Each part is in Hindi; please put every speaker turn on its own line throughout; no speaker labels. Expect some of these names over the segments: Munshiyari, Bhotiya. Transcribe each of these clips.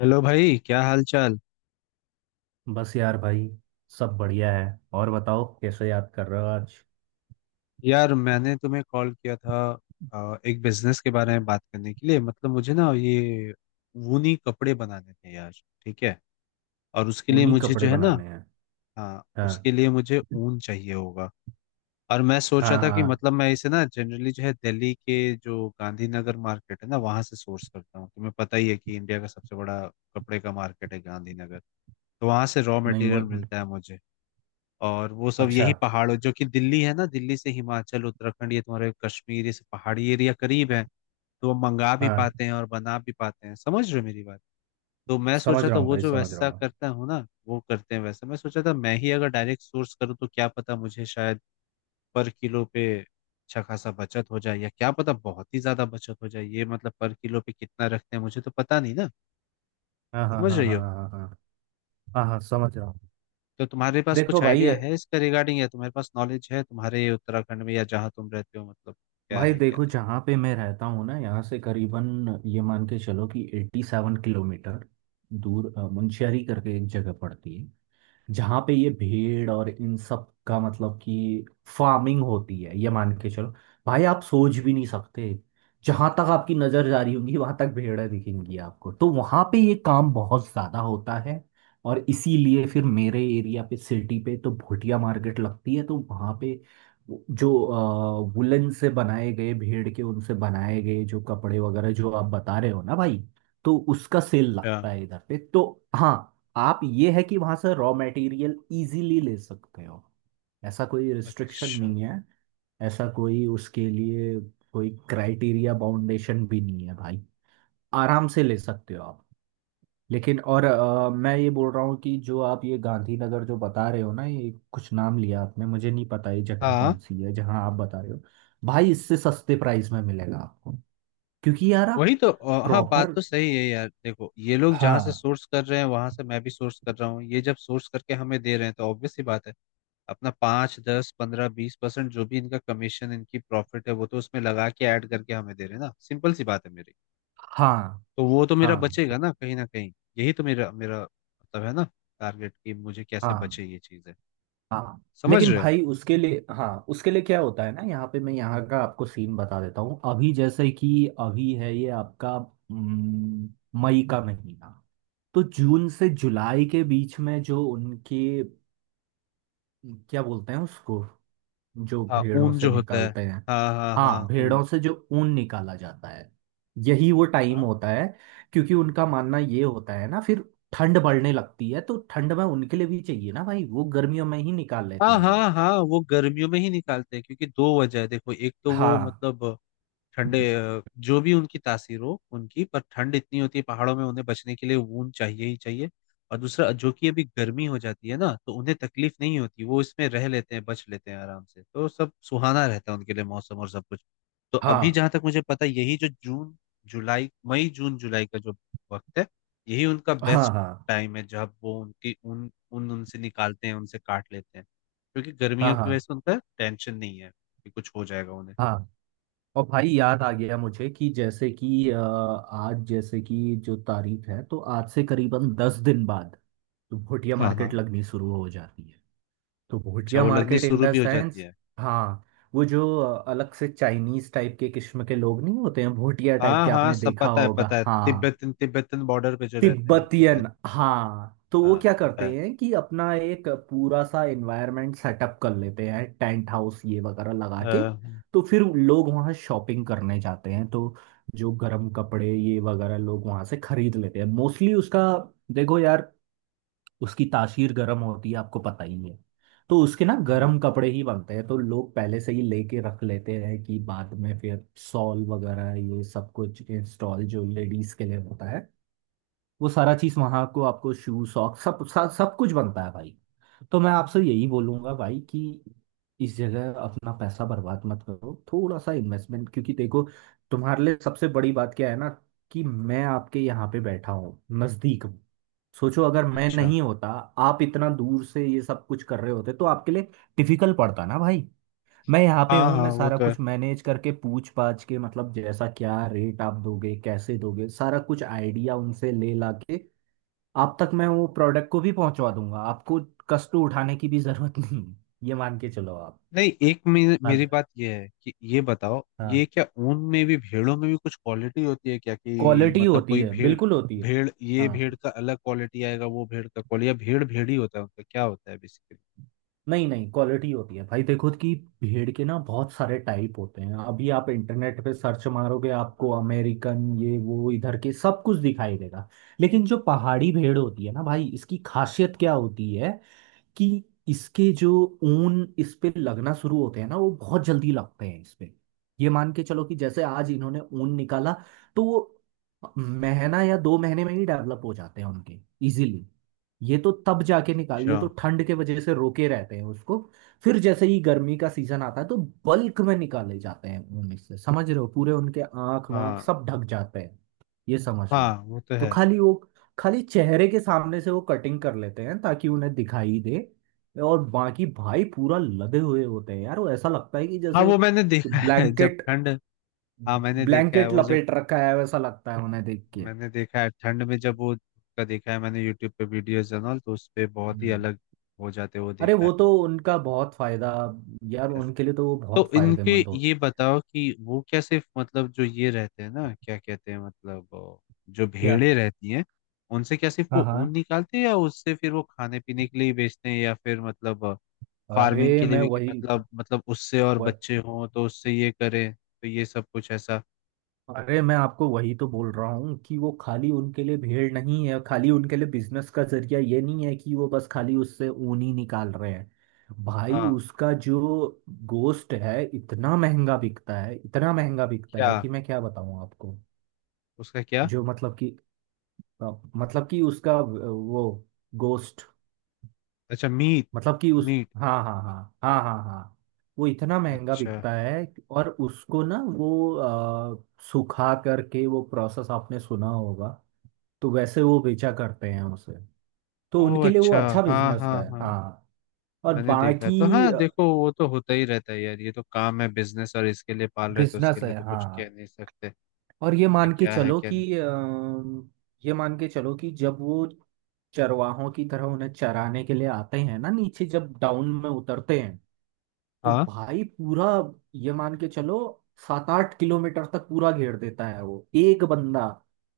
हेलो भाई, क्या हाल चाल।
बस यार भाई। सब बढ़िया है। और बताओ कैसे याद कर रहे हो आज?
यार मैंने तुम्हें कॉल किया था, एक बिजनेस के बारे में बात करने के लिए। मतलब मुझे ना ये ऊनी कपड़े बनाने थे यार। ठीक है। और उसके लिए
ऊनी
मुझे
कपड़े
जो है ना।
बनाने हैं?
हाँ,
हाँ
उसके लिए मुझे ऊन चाहिए होगा। और मैं सोच रहा
हाँ
था कि
हाँ।
मतलब मैं इसे ना जनरली जो है दिल्ली के जो गांधीनगर मार्केट है ना वहां से सोर्स करता हूँ। तुम्हें पता ही है कि इंडिया का सबसे बड़ा कपड़े का मार्केट है गांधीनगर। तो वहां से रॉ
नहीं
मटेरियल
मुझ
मिलता है मुझे। और वो सब
अच्छा।
यही पहाड़ों, जो कि दिल्ली है ना, दिल्ली से हिमाचल, उत्तराखंड, ये तुम्हारे कश्मीर, ये सब पहाड़ी एरिया करीब है। तो वो मंगा भी
हाँ,
पाते हैं और बना भी पाते हैं। समझ रहे हो मेरी बात? तो मैं
समझ
सोचा
रहा
था
हूँ
वो
भाई,
जो
समझ रहा
वैसा
हूँ।
करता हूँ ना वो करते हैं वैसा, मैं सोचा था मैं ही अगर डायरेक्ट सोर्स करूँ तो क्या पता मुझे शायद पर किलो पे अच्छा खासा बचत हो जाए, या क्या पता बहुत ही ज्यादा बचत हो जाए। ये मतलब पर किलो पे कितना रखते हैं मुझे तो पता नहीं ना।
हाँ हाँ
समझ
हाँ
रही
हाँ
हो?
हाँ हाँ। हाँ हाँ समझ रहा हूँ।
तो तुम्हारे पास
देखो
कुछ
भाई।
आइडिया है इसका रिगार्डिंग, या तुम्हारे पास नॉलेज है तुम्हारे उत्तराखंड में या जहाँ तुम रहते हो, मतलब क्या
भाई
है क्या
देखो,
नहीं।
जहाँ पे मैं रहता हूँ ना, यहाँ से करीबन ये मान के चलो कि 87 किलोमीटर दूर मुंशियारी करके एक जगह पड़ती है, जहाँ पे ये भेड़ और इन सब का मतलब कि फार्मिंग होती है, ये मान के चलो। भाई आप सोच भी नहीं सकते, जहां तक आपकी नजर जा रही होगी वहां तक भेड़ें दिखेंगी आपको। तो वहां पे ये काम बहुत ज्यादा होता है, और इसीलिए फिर मेरे एरिया पे, सिटी पे तो भुटिया मार्केट लगती है। तो वहां पे जो वुलन से बनाए गए भेड़ के, उनसे बनाए गए जो कपड़े वगैरह जो आप बता रहे हो ना भाई, तो उसका सेल
अच्छा।
लगता है इधर पे। तो हाँ, आप ये है कि वहां से रॉ मटेरियल इजीली ले सकते हो, ऐसा कोई रिस्ट्रिक्शन
अच्छा।
नहीं है। ऐसा कोई उसके लिए कोई क्राइटेरिया बाउंडेशन भी नहीं है भाई, आराम से ले सकते हो आप। लेकिन और मैं ये बोल रहा हूँ कि जो आप ये गांधीनगर जो बता रहे हो ना, ये कुछ नाम लिया आपने, मुझे नहीं पता ये जगह
हाँ,
कौन सी है जहाँ आप बता रहे हो। भाई इससे सस्ते प्राइस में मिलेगा आपको, क्योंकि यार आप
वही तो। हाँ, बात
प्रॉपर।
तो सही है यार। देखो ये लोग जहाँ से
हाँ
सोर्स कर रहे हैं वहां से मैं भी सोर्स कर रहा हूँ। ये जब सोर्स करके हमें दे रहे हैं तो ऑब्वियस ही बात है, अपना 5 10 15 20% जो भी इनका कमीशन, इनकी प्रॉफिट है, वो तो उसमें लगा के ऐड करके हमें दे रहे हैं ना। सिंपल सी बात है मेरी।
हाँ
तो वो तो मेरा
हाँ
बचेगा ना कहीं ना कहीं। यही तो मेरा मेरा मतलब है ना, टारगेट, कि मुझे कैसे
हाँ
बचे ये चीज।
हाँ।
समझ
लेकिन
रहे हो?
भाई उसके लिए, हाँ उसके लिए क्या होता है ना, यहाँ पे मैं यहाँ का आपको सीन बता देता हूँ। अभी जैसे कि अभी है ये आपका मई का महीना। तो जून से जुलाई के बीच में जो उनके, क्या बोलते हैं उसको, जो
हाँ,
भेड़ों
ऊन
से
जो होता है।
निकालते हैं।
हाँ हाँ हाँ,
हाँ,
ऊन।
भेड़ों से जो ऊन निकाला जाता है, यही वो टाइम
हाँ
होता है। क्योंकि उनका मानना ये होता है ना, फिर ठंड बढ़ने लगती है तो ठंड में उनके लिए भी चाहिए ना भाई, वो गर्मियों में ही निकाल लेते
हाँ
हैं
हाँ
ये।
हाँ, वो गर्मियों में ही निकालते हैं क्योंकि दो वजह है। देखो, एक तो वो
हाँ
मतलब ठंडे, जो भी उनकी तासीर हो उनकी, पर ठंड इतनी होती है पहाड़ों में, उन्हें बचने के लिए ऊन चाहिए ही चाहिए। और दूसरा जो कि अभी गर्मी हो जाती है ना, तो उन्हें तकलीफ नहीं होती, वो इसमें रह लेते हैं, बच लेते हैं आराम से, तो सब सुहाना रहता है उनके लिए, मौसम और सब कुछ। तो अभी
हाँ
जहां तक मुझे पता है यही जो जून जुलाई, मई जून जुलाई का जो वक्त है, यही उनका
हाँ
बेस्ट
हाँ
टाइम है जब वो उनकी ऊन ऊन उनसे निकालते हैं, उनसे काट लेते हैं। क्योंकि
हाँ
गर्मियों की वजह
हाँ
से उनका टेंशन नहीं है कि कुछ हो जाएगा उन्हें।
हाँ। और भाई याद आ गया मुझे कि जैसे कि आज जैसे कि जो तारीख है, तो आज से करीबन 10 दिन बाद तो भोटिया
हाँ
मार्केट
हाँ।
लगनी शुरू हो जाती है। तो
अच्छा,
भोटिया
वो लगनी
मार्केट इन
शुरू
द
भी हो जाती
सेंस,
है?
हाँ, वो जो अलग से चाइनीज टाइप के किस्म के लोग नहीं होते हैं भोटिया टाइप
हाँ
के,
हाँ,
आपने
सब
देखा
पता है
होगा
पता है,
हाँ,
तिब्बतन तिब्बतन बॉर्डर पे जो रहते हैं उनको
तिब्बतियन।
कहते
हाँ, तो
हैं।
वो
हाँ,
क्या
पता
करते
है।
हैं कि अपना एक पूरा सा एनवायरनमेंट सेटअप कर लेते हैं, टेंट हाउस ये वगैरह लगा
अ,
के। तो फिर लोग वहाँ शॉपिंग करने जाते हैं, तो जो गर्म कपड़े ये वगैरह लोग वहाँ से खरीद लेते हैं मोस्टली। उसका देखो यार, उसकी तासीर गर्म होती है आपको पता ही है। तो उसके ना
हम्म,
गर्म कपड़े ही बनते हैं, तो लोग पहले से ही लेके रख लेते हैं कि बाद में फिर शॉल वगैरह ये सब कुछ, इंस्टॉल जो लेडीज के लिए होता है वो सारा चीज वहां को, आपको शू सॉक्स सब सब सब कुछ बनता है भाई। तो मैं आपसे यही बोलूंगा भाई कि इस जगह अपना पैसा बर्बाद मत करो, थोड़ा सा इन्वेस्टमेंट। क्योंकि देखो तुम्हारे लिए सबसे बड़ी बात क्या है ना, कि मैं आपके यहाँ पे बैठा हूँ, नजदीक हूँ। सोचो अगर मैं
अच्छा।
नहीं होता, आप इतना दूर से ये सब कुछ कर रहे होते तो आपके लिए डिफिकल्ट पड़ता ना भाई। मैं यहाँ पे
हाँ
हूँ,
हाँ,
मैं
वो
सारा
तो है।
कुछ मैनेज करके, पूछ पाछ के, मतलब जैसा क्या रेट आप दोगे, कैसे दोगे, सारा कुछ आइडिया उनसे ले ला के आप तक मैं वो प्रोडक्ट को भी पहुंचवा दूंगा। आपको कष्ट उठाने की भी जरूरत नहीं है। ये मान के चलो आप।
नहीं, एक
हाल,
मेरी बात ये है कि ये बताओ, ये
हाँ,
क्या ऊन में भी भेड़ों में भी कुछ क्वालिटी होती है क्या? कि
क्वालिटी
मतलब
होती
कोई
है,
भेड़,
बिल्कुल होती है।
भेड़ ये भेड़
हाँ,
का अलग क्वालिटी आएगा, वो भेड़ का क्वालिटी, या भेड़ भेड़ ही होता है, उनका क्या होता है बेसिकली?
नहीं नहीं, क्वालिटी होती है भाई। देखो कि भेड़ के ना बहुत सारे टाइप होते हैं, अभी आप इंटरनेट पे सर्च मारोगे आपको अमेरिकन ये वो इधर के सब कुछ दिखाई देगा। लेकिन जो पहाड़ी भेड़ होती है ना भाई, इसकी खासियत क्या होती है कि इसके जो ऊन इस पे लगना शुरू होते हैं ना वो बहुत जल्दी लगते हैं इस पे। ये मान के चलो कि जैसे आज इन्होंने ऊन निकाला, तो वो महीना या 2 महीने में ही डेवलप हो जाते हैं उनके, इजीली। ये तो तब जाके
अच्छा।
निकालिए, तो ठंड के वजह से रोके रहते हैं उसको। फिर जैसे ही गर्मी का सीजन आता है तो बल्क में निकाले जाते हैं ऊन, इससे समझ रहे हो पूरे उनके आंख वाँख
हाँ
सब ढक जाते हैं, ये समझ
हाँ,
लो।
वो तो
तो
है।
खाली वो, खाली चेहरे के सामने से वो कटिंग कर लेते हैं ताकि उन्हें दिखाई दे, और बाकी भाई पूरा लदे हुए होते हैं यार। वो ऐसा लगता है कि
हाँ,
जैसे
वो मैंने देखा है जब
ब्लैंकेट,
ठंड, हाँ मैंने देखा है,
ब्लैंकेट
वो जब
लपेट रखा है, वैसा लगता है उन्हें देख के।
मैंने देखा है ठंड में, जब वो का देखा है मैंने यूट्यूब पे वीडियोस जनरल, तो उस पे बहुत ही
हम्म।
अलग हो जाते हैं, वो
अरे
देखा
वो
है
तो उनका बहुत फायदा, यार
ऐसे।
उनके लिए तो वो बहुत
तो इनके
फायदेमंद होते।
ये बताओ कि वो क्या सिर्फ, मतलब जो ये रहते हैं ना क्या कहते हैं मतलब, जो
क्या?
भेड़े रहती हैं, उनसे क्या सिर्फ
हाँ
वो
हाँ।
ऊन निकालते हैं या उससे फिर वो खाने पीने के लिए ही बेचते हैं, या फिर मतलब फार्मिंग
अरे
के लिए
मैं
भी, कि
वही,
मतलब मतलब उससे और
वह,
बच्चे हों तो उससे ये करें, तो ये सब कुछ ऐसा?
अरे मैं आपको वही तो बोल रहा हूँ कि वो खाली उनके लिए भेड़ नहीं है, खाली उनके लिए बिजनेस का जरिया ये नहीं है कि वो बस खाली उससे ऊन ही निकाल रहे हैं। भाई
हाँ।
उसका जो गोश्त है, इतना महंगा बिकता है, इतना महंगा बिकता
क्या?
है कि मैं क्या बताऊँ आपको।
उसका क्या?
जो मतलब कि अ, मतलब कि उसका वो गोश्त,
अच्छा, मीट।
मतलब कि उस,
मीट।
हाँ हाँ हाँ हाँ हाँ हाँ। वो इतना महंगा
अच्छा।
बिकता है और उसको ना वो अ, सुखा करके, वो प्रोसेस आपने सुना होगा, तो वैसे वो बेचा करते हैं उसे। तो
ओह
उनके लिए वो
अच्छा।
अच्छा
हाँ
बिजनेस
हाँ
है,
हाँ,
हाँ। और
मैंने देखा है
बाकी,
तो। हाँ, देखो वो तो होता ही रहता है यार, ये तो काम है, बिजनेस। और इसके लिए पाल रहे तो उसके
बिजनेस है
लिए तो कुछ कह
हाँ।
नहीं सकते,
और ये
उनका
मान के
क्या है
चलो
क्या नहीं।
कि ये मान के चलो कि जब वो चरवाहों की तरह उन्हें चराने के लिए आते हैं ना, नीचे जब डाउन में उतरते हैं, तो
हाँ।
भाई पूरा, ये मान के चलो, 7-8 किलोमीटर तक पूरा घेर देता है वो एक बंदा।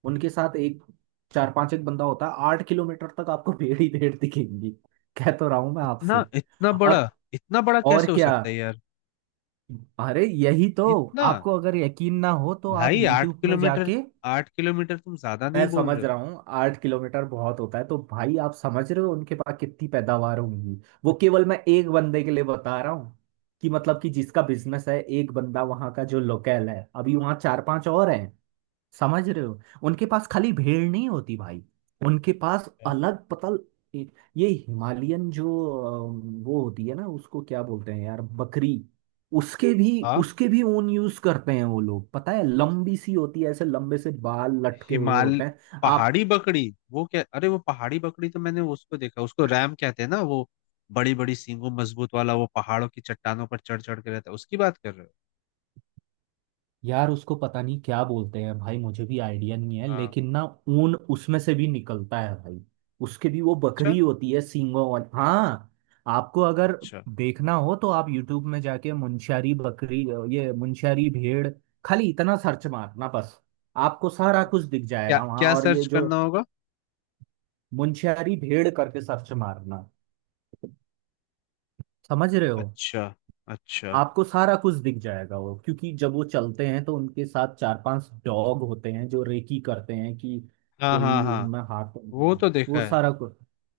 उनके साथ एक, चार पांच, एक बंदा होता है। 8 किलोमीटर तक आपको भेड़ ही भेड़ दिखेंगी। कह तो रहा हूं मैं
इतना
आपसे।
इतना बड़ा,
और
इतना बड़ा
और
कैसे हो
क्या,
सकता है यार?
अरे यही तो।
इतना?
आपको अगर यकीन ना हो तो आप
भाई आठ
YouTube में
किलोमीटर
जाके।
आठ किलोमीटर, तुम ज्यादा
मैं
नहीं बोल
समझ
रहे हो?
रहा हूँ 8 किलोमीटर बहुत होता है, तो भाई आप समझ रहे हो उनके पास कितनी पैदावार होंगी। वो केवल मैं एक बंदे के लिए बता रहा हूँ कि मतलब कि जिसका बिजनेस है, एक बंदा वहाँ का जो लोकल है, अभी वहाँ चार पांच और हैं, समझ रहे हो। उनके पास खाली भेड़ नहीं होती भाई, उनके पास
क्या?
अलग पतल, ये ये हिमालयन जो वो होती है ना, उसको क्या बोलते हैं यार, बकरी। उसके भी,
हाँ।
उसके भी ऊन यूज करते हैं वो लोग। पता है, लंबी सी होती है, ऐसे लंबे से बाल लटके हुए
हिमाल,
होते हैं। आप,
पहाड़ी बकरी। वो क्या, अरे वो पहाड़ी बकरी तो मैंने उसको देखा, उसको रैम कहते हैं ना वो, बड़ी बड़ी सींगों मजबूत वाला, वो पहाड़ों की चट्टानों पर चढ़ चढ़ के रहता है, उसकी बात कर रहे हो?
यार उसको पता नहीं क्या बोलते हैं भाई, मुझे भी आइडिया नहीं है।
हाँ।
लेकिन ना, ऊन उसमें से भी निकलता है भाई, उसके भी, वो
अच्छा।
बकरी होती है सींगों वाली, हाँ। आपको अगर
अच्छा।
देखना हो तो आप यूट्यूब में जाके मुंशियारी बकरी, ये मुंशियारी भेड़, खाली इतना सर्च मारना बस, आपको सारा कुछ दिख
क्या
जाएगा वहां।
क्या
और ये
सर्च
जो
करना होगा?
मुंशियारी भेड़ करके सर्च मारना, समझ रहे हो।
अच्छा। अच्छा।
आपको सारा कुछ दिख जाएगा, वो क्योंकि जब वो चलते हैं तो उनके साथ चार पांच डॉग होते हैं जो रेकी करते हैं कि
हाँ
कोई
हाँ हाँ,
उनमें हाथ तो नहीं
वो
है।
तो देखा
वो
है।
सारा कुछ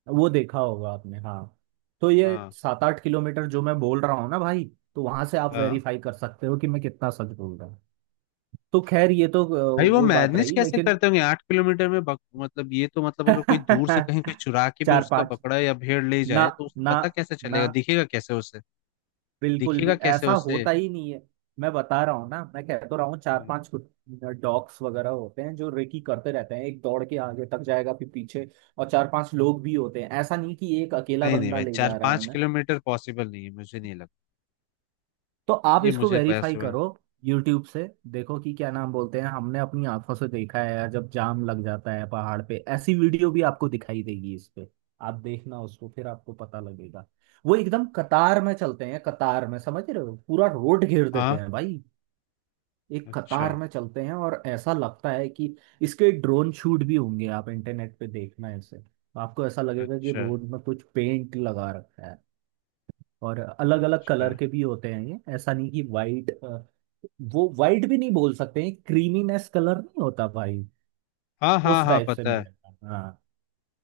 वो देखा होगा आपने, हाँ। तो ये
हाँ।
7-8 किलोमीटर जो मैं बोल रहा हूँ ना भाई, तो वहां से आप
हाँ,
वेरीफाई कर सकते हो कि मैं कितना सच बोल रहा हूँ। तो खैर ये तो
भाई वो
वो बात
मैनेज
रही,
कैसे
लेकिन
करते होंगे 8 किलोमीटर में, मतलब ये तो मतलब अगर कोई दूर से कहीं कोई चुरा के भी
चार
उसका
पांच,
बकरा या भेड़ ले
ना
जाए तो उसे
ना
पता कैसे
ना,
चलेगा, दिखेगा कैसे उसे,
बिल्कुल
दिखेगा
भी
कैसे
ऐसा
उसे?
होता ही नहीं है। मैं बता रहा हूँ ना, मैं कह तो रहा हूँ, चार
हाँ।
पांच डॉग्स वगैरह होते हैं जो रेकी करते रहते हैं, एक दौड़ के आगे तक जाएगा फिर पीछे। और चार पांच लोग भी होते हैं, ऐसा नहीं कि एक अकेला
नहीं नहीं
बंदा
भाई,
ले
चार
जा रहा है
पाँच
उन्हें।
किलोमीटर पॉसिबल नहीं है, मुझे नहीं लगता।
तो आप
ये
इसको
मुझे
वेरीफाई
पता है।
करो यूट्यूब से, देखो कि क्या नाम बोलते हैं। हमने अपनी आंखों से देखा है यार, जब जाम लग जाता है पहाड़ पे ऐसी वीडियो भी आपको दिखाई देगी इस पे, आप देखना उसको, फिर आपको पता लगेगा। वो एकदम कतार में चलते हैं, कतार में, समझ रहे हो, पूरा रोड घेर देते
हाँ।
हैं भाई, एक
अच्छा।
कतार में चलते हैं। और ऐसा लगता है कि इसके ड्रोन शूट भी होंगे, आप इंटरनेट पे देखना ऐसे, तो आपको ऐसा लगेगा कि
अच्छा।
रोड में कुछ पेंट लगा रखा है। और अलग अलग
अच्छा।
कलर के भी होते हैं ये, ऐसा नहीं कि वाइट, वो वाइट भी नहीं बोल सकते हैं, क्रीमीनेस कलर नहीं होता भाई,
हाँ हाँ
उस
हाँ,
टाइप से
पता है।
मिलेगा, हाँ।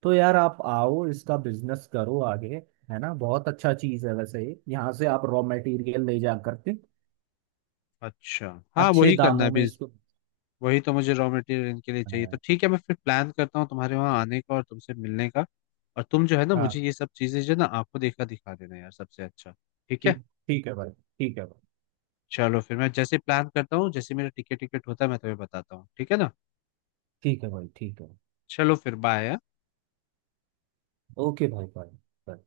तो यार आप आओ, इसका बिजनेस करो आगे, है ना, बहुत अच्छा चीज है वैसे ये। यहाँ से आप रॉ मटेरियल ले जा करके
अच्छा। हाँ,
अच्छे
वही करना है
दामों में
अभी।
इसको।
वही तो, मुझे रॉ मटेरियल इनके लिए चाहिए तो
हाँ।
ठीक है, मैं फिर प्लान करता हूँ तुम्हारे वहाँ आने का और तुमसे मिलने का। और तुम जो है ना
हाँ।
मुझे ये सब चीज़ें जो है ना आपको देखा दिखा देना यार, सबसे अच्छा। ठीक है।
ठीक। ठीक है भाई, ठीक है भाई,
चलो फिर, मैं जैसे प्लान करता हूँ, जैसे मेरा टिकट टिकट होता है, मैं तुम्हें बताता हूँ। ठीक है ना?
ठीक है भाई, ठीक है।
चलो फिर, बाय।
ओके भाई, भाई।